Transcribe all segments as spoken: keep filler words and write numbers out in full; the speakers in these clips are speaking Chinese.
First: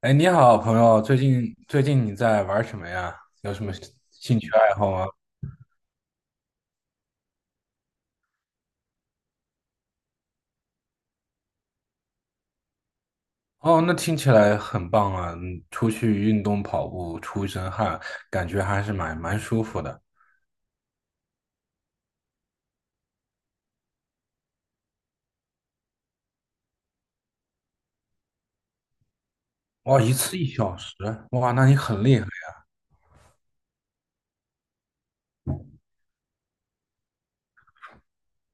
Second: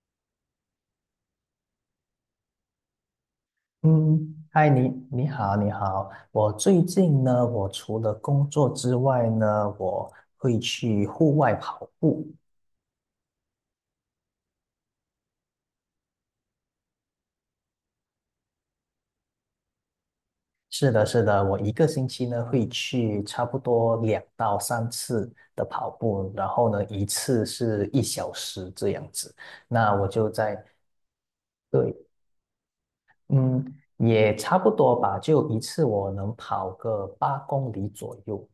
哎，你好，朋友，最近最近你在玩什么呀？有什么兴嗯，趣嗨，爱你好吗？你好，你好。我最近呢，我除了工作之外呢，我会去户外跑步。哦，那听起来很棒啊！嗯出去运动跑步，出一身汗，感觉还是蛮蛮舒服的。是的，是的，我一个星期呢会去差不多两到三次的跑步，然后呢一次是一小时这样子。那哇，我一就次一在，小时，哇，那你对，很厉害。嗯，也差不多吧，就一次我能跑个八公里左右。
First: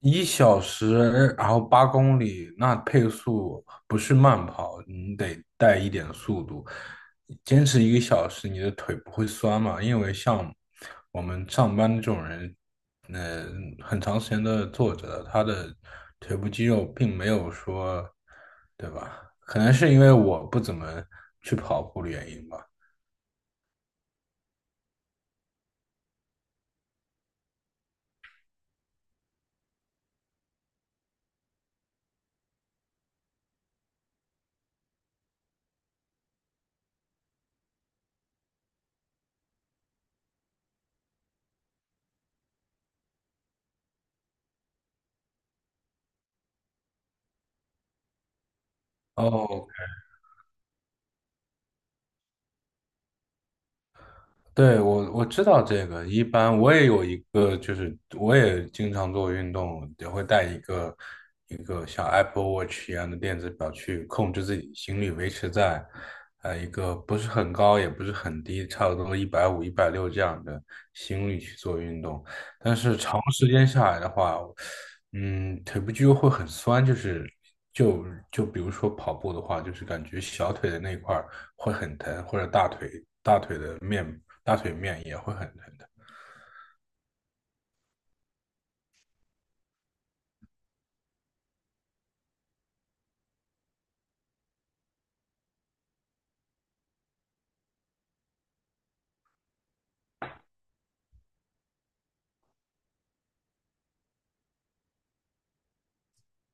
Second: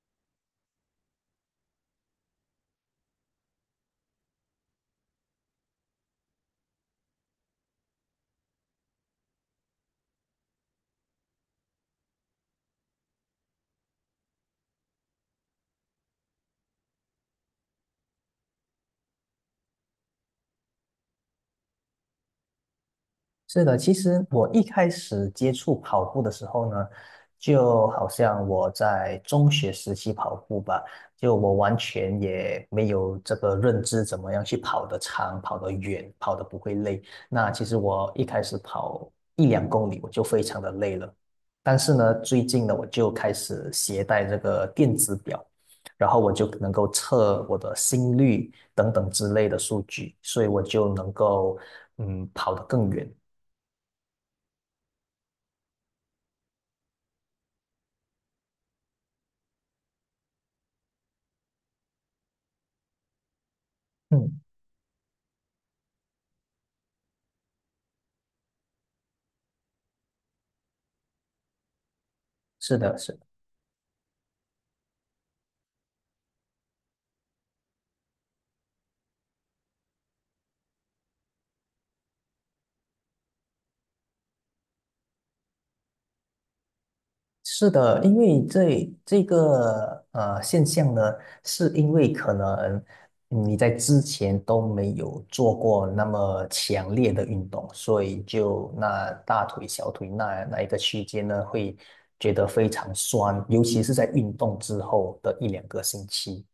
一小时，然后八公里，那配速不是慢跑，你得带一点速度。坚持一个小时，你的腿不会酸嘛？因为像我们上班这种人，呃，很长时间都是坐着的，他的腿部肌肉并没有说，对吧？可能是因为我不怎么去跑步的原因吧。是的，其实我一开始接触跑步的时候呢，就好像我在中学时期跑步吧，就我完全也没有这个认知，怎么样去跑得长、跑得远、跑得不会累。那其实我一开始跑一两公里，我就非常的累了。但是呢，最近呢，我就开始携带这个电子表，然后我就能够测我的心率等等之类的哦，数据，所以我就能够嗯跑得更远。对，我我知道这个，一般我也有一个，就是我也经常做运动，也会带一个一个像 Apple Watch 一样的电子表去控嗯，制自己心率，维持在呃一个不是很高也不是很低，差不多一百五、一百六这样的心率去做运动。但是是的，是长的时间下来的话，嗯，腿部肌肉会很酸，就是就就比如说跑步的话，就是感觉小腿的那块儿会很疼，或者大腿。面大腿面也会很疼的。是的，因为这这个呃现象呢，是因为可能嗯你在之前都没有做过那么强烈的运动，所以就那大腿、小腿那那一个区间呢，会觉得非常酸，尤其是在运动之后的一两个星期。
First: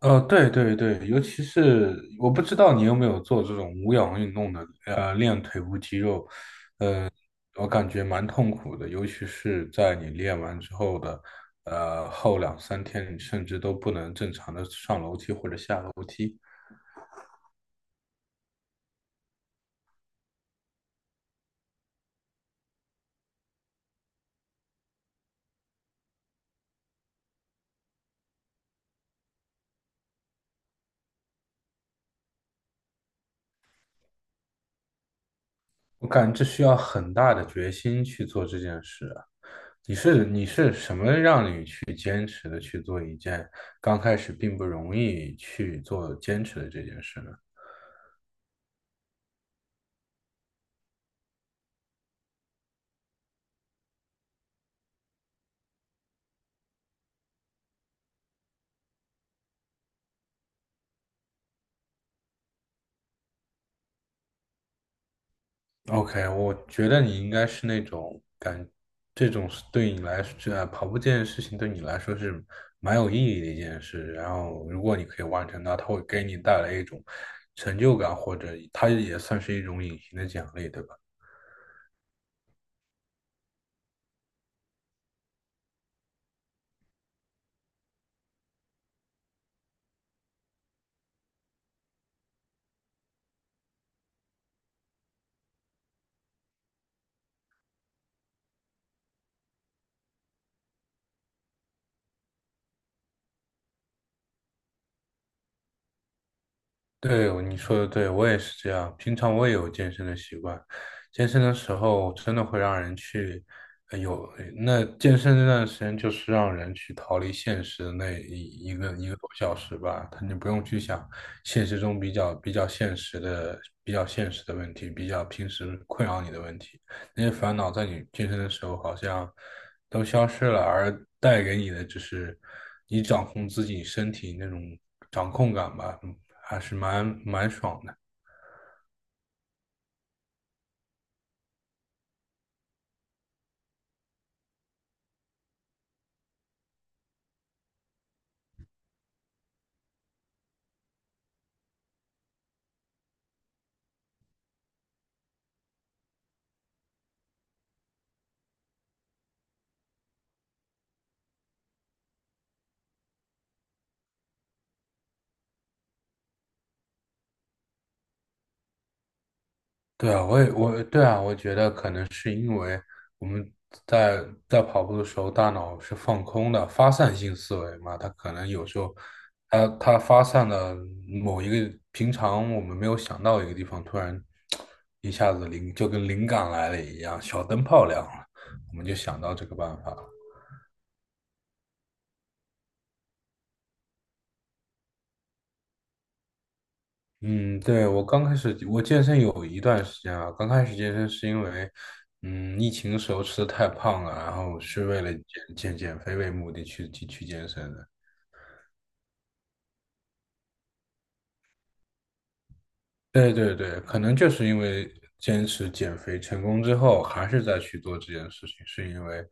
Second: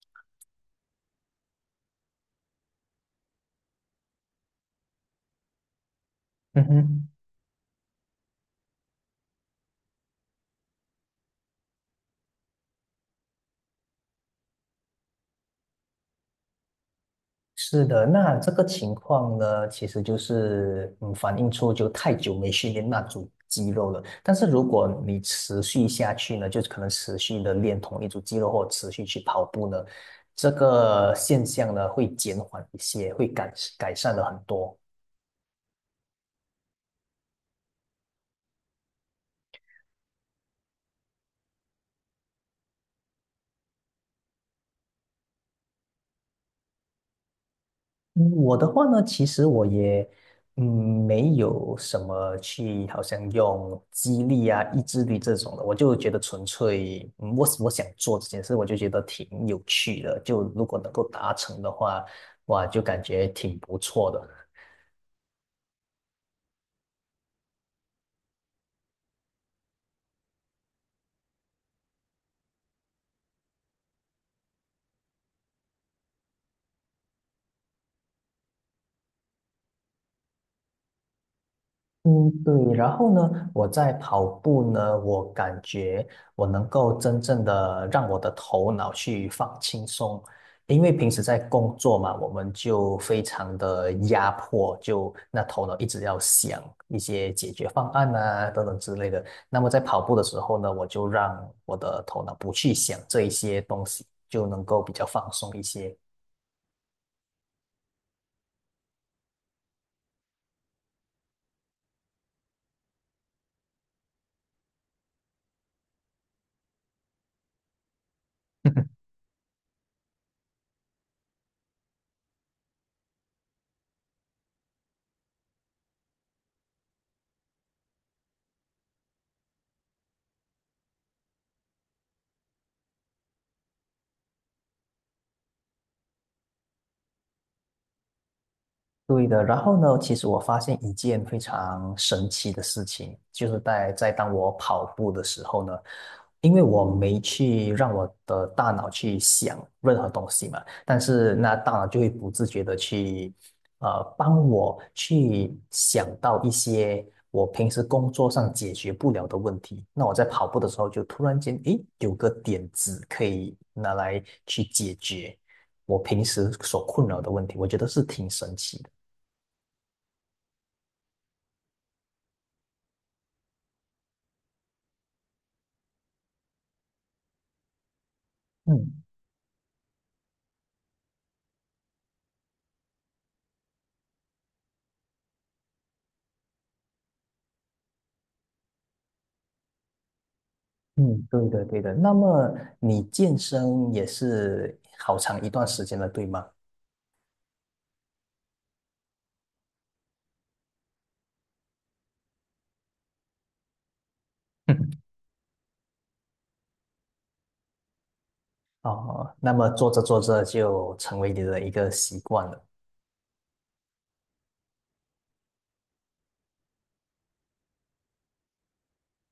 呃，对对对，尤其是我不知道你有没有做这种无氧运动的，呃，练腿部肌肉，嗯哼。我感觉蛮痛苦的，尤其是在你练完之后的，呃，后两三天，你甚至都不能正常的上楼梯或者下楼梯。是的，那这个情况呢，其实就是嗯，反映出就太久没训练那组肌肉了。但是如果你持续下去呢，就是可能持续的练同一组肌肉，或持续去跑步呢，这个现象呢会减缓一些，会改改善了很多。我感觉这需要很大的决心去做这件事啊。你是你是什么让你去坚持的去做一件刚开始并不容易去做坚持的这件事呢？嗯，我的话呢，其实我也，嗯，没有什么去，好像用激励啊、意志力这种的，我就觉得纯粹，嗯，我我想做这件事，我就觉得挺有趣的，就如果能够达成的话，哇，就感觉挺不错的。OK，我觉得你应该是那种感，这种是对你来说，这跑步这件事情对你来说是蛮有意义的一件事。然后，如果你可以完成它，它会给你带来一种成就感，或者它也算是一种隐形的奖励，对吧？嗯，对。然后呢，我在跑步呢，我感觉我能够真正的让我的头脑去放轻松，因为平时在工作嘛，我们就非常的压迫，就那头脑一直要想一些解决方案啊等等之类的。那么在跑步的时候呢，我就让我的头脑不去想这一些东西，就能够比较放松一些。对，你说的对，我也是这样。平常我也有健身的习惯，健身的时候真的会让人去，呃有，那健身那段时间就是让人去逃离现实的那一一个一个多小时吧，他你不用去想现实中比较比较现实的比较现实的问题，比较平时困扰你的问题，那些烦恼在你健身的时候好像都消失了，而带给你的就是你掌控自己身体那种掌控感吧，还是蛮蛮爽的。对的，然后呢，其实我发现一件非常神奇的事情，就是在在当我跑步的时候呢，因为我没去让我的大脑去想任何东西嘛，但是那大脑就会不自觉的去，呃，帮我去想到一些我平时工作上解决不了的问题。那我在跑步的时候就突然间，诶，有个点子可以拿来去解决我平时所困扰的问题，我觉得是挺神奇的。对啊，我也我对啊，我觉得可能是因为我们在在跑步的时候，大脑是放空的，发散性思维嘛，它可能有时候嗯它它发散的某一个平常我们没有想到一个地方，突然一下子灵就跟灵感来了一样，小灯泡亮了，我们就想到这个办法了。嗯，对的对的。那么你健身也是好长一段时间了，对吗？嗯，对，我刚开始我健身有一段时间啊，刚开始健身是因为，嗯，疫情时候吃的太胖了，然后是为 了减减减肥为目的去去去健身的。哦，那么做着做着就成为你的一个习惯了。对对对，可能就是因为坚持减肥成功之后，还是再去做这件事情，是因为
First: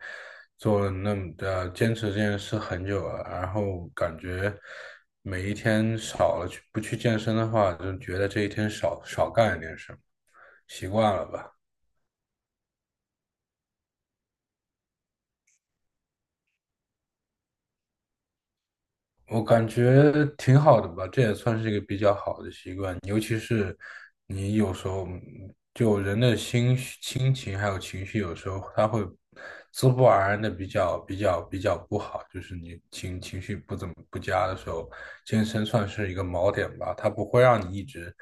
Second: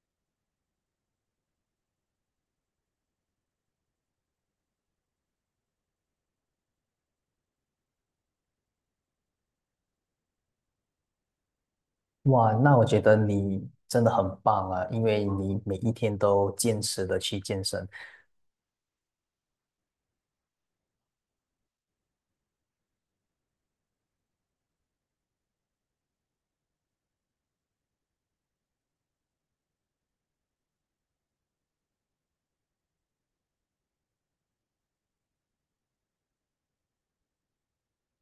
做了那么的坚持这件事很久了，然后感觉每一天少了去不去健身的话，就觉得这一天少少干一点事，习惯了吧。哇，那我觉得你真的很棒啊，因为你每一天都坚持的去健身。我感觉挺好的吧，这也算是一个比较好的习惯，尤其是你有时候嗯就人的心绪心情还有情绪，有时候他会自不而然的比较比较比较不好，就是你情情绪不怎么不佳的时候，健身算是一个锚点吧，它不会让你一直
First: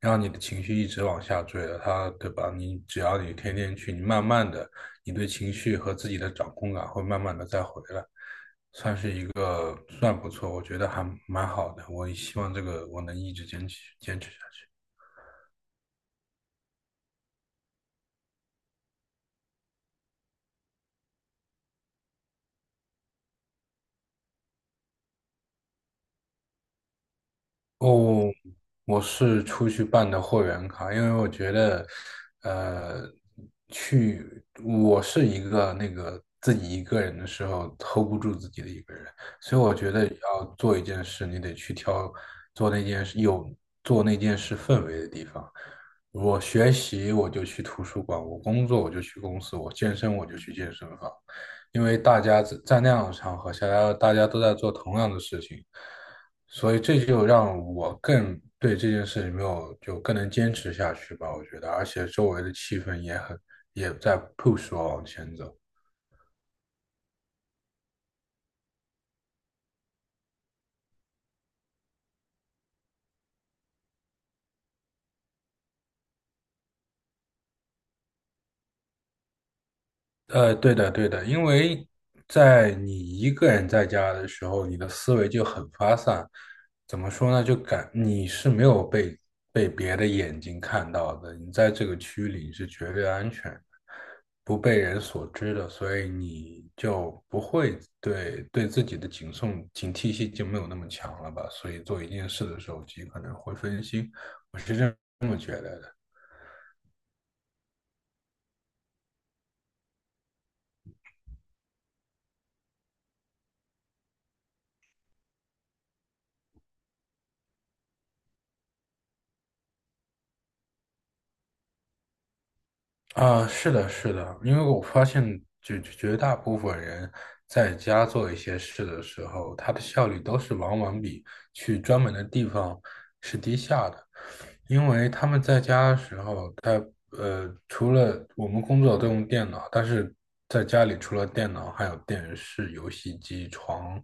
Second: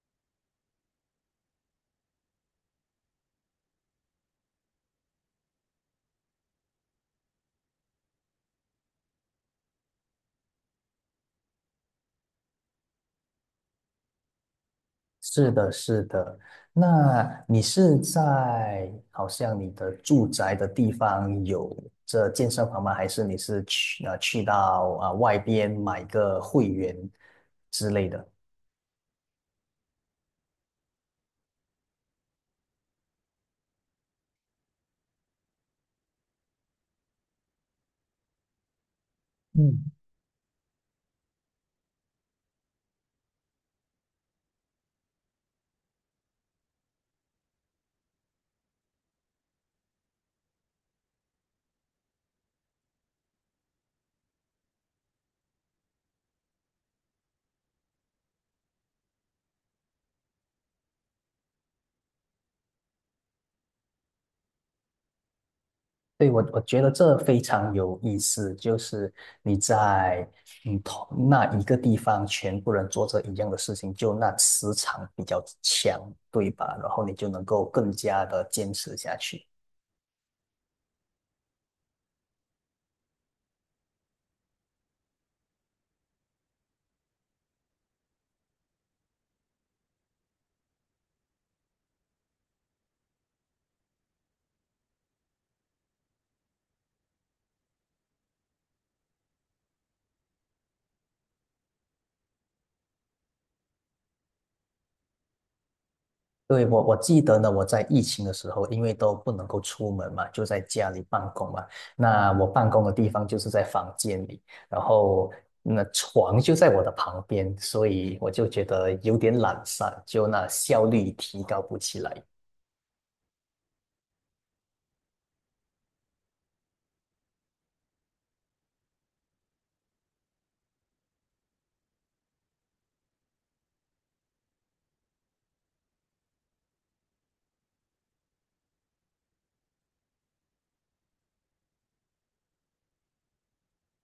让你的情绪一直往下坠的，它对吧？你只要你天天去，你慢慢的，你对情绪和自己的掌控感会慢慢的再回来。个算不错，我觉得还蛮好的。我希望这个我能一直坚持坚持下去。是的，是的。那你是在好像你的住宅的地方有这健身房吗？还是你是去啊去到啊、呃外边买个会员之类的？哦，我是出去办的会员卡，因为我觉得，呃，去我是一个那个自己一个人的时候 hold 不住自己的一个人，所以我嗯，觉得要做一件事，你得去挑做那件事有做那件事氛围的地方。我学习我就去图书馆，我工作我就去公司，我健身我就去健身房，因为大家在在那样的场合下，大家大家都在做同样的事情。所以这就让我更对这件事情没有就更能坚持下去吧，我觉得，而且周围的气氛也很也在 push 我往前走。对，我我觉得这非常有意思，就是你在嗯同那一个地方，全部人做着一样的事情，就那磁场比较强，对吧？然后你就能够更加的坚持下去。呃，对的，对的，因为在你一个人在家的时候，你的思维就很发散。怎么说呢？就感你是没有被被别的眼睛看到的，你在这个区域里是绝对安全的，不被人所知的，所以你就不会对对自己的警送警惕性就没有那么强了吧？所以做一件事的时候，极可能会分心。我是认。对，我我记得呢，我在疫情的时候，因为都不能够出门嘛，就在家里办公嘛。那我办公的地方就是在房间里，然后那床就在我的旁边，所以我就觉得有点懒散，就那效率提高不起来。啊，是的，是的，因为我发现绝绝大部分人在家做一些事的时候，他的效率都是往往比去专门的地方是低下的，因为他们在家的时候，他呃，除了我们工作都用电脑，但是在家里除了电脑，还有电视、游戏机、床，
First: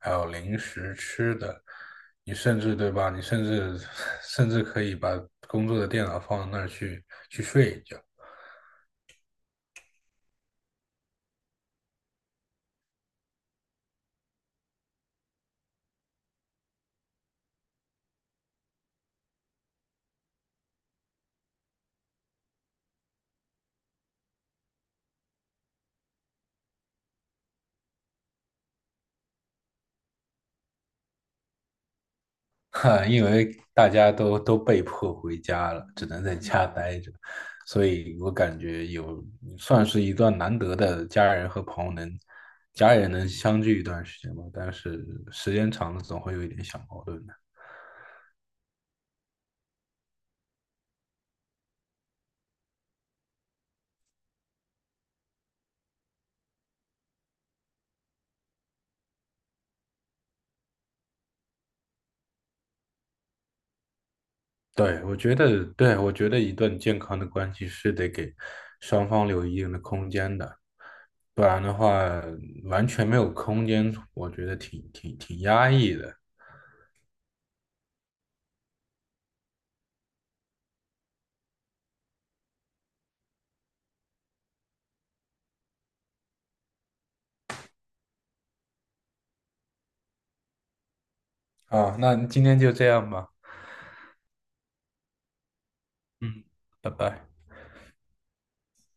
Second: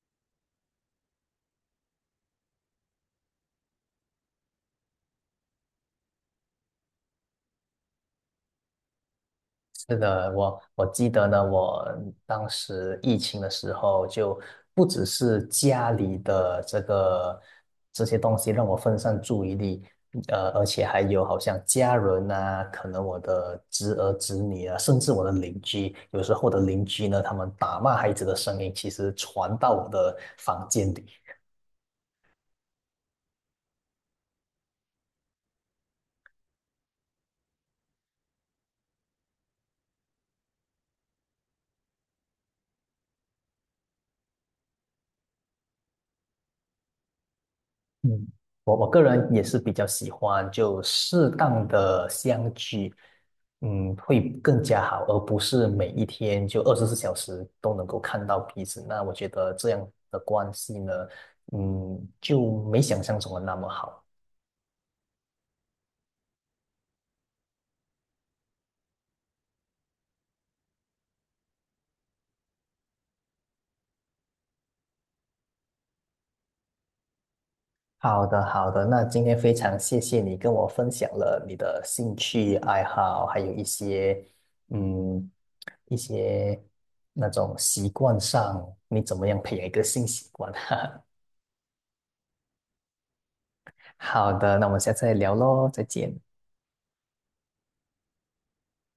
还有零食吃的，你甚至对吧？你甚至 甚至可以把工作的电脑放到那儿去去睡一觉。是的，我我记得呢，我当时疫情的时候，就不只是家里的这个这些东西让我分散注意力，呃，而且还有好像家人啊，可能我的侄儿侄女啊，甚至我的邻居，有时候我的邻居呢，他们打骂孩子的声音，其实传到我的房间里。哈，因为大家都都被迫回家了，只能在家待着，所以我感觉有算是一段难得的家人和朋友能家人能相聚一段时间吧。但是时间长了，总会有一点小矛盾的。嗯，我我个人也是比较喜欢就适当的相聚，嗯，会更加好，而不是每一天就二十四小时都能够看到彼此。那我觉得这样的关系呢，嗯，就没想象中的那么好。对，我觉得，对，我觉得一段健康的关系是得给双方留一定的空间的，不然的话完全没有空间，我觉得挺挺挺压抑的。好的，好的，那今天非常谢谢你跟我分享了你的兴趣爱好，还有一些嗯一些那种习惯上，你怎么样培养一个新习惯？啊，那今天就这样吧，好的，那我们下次再聊喽，再见。嗯，拜拜。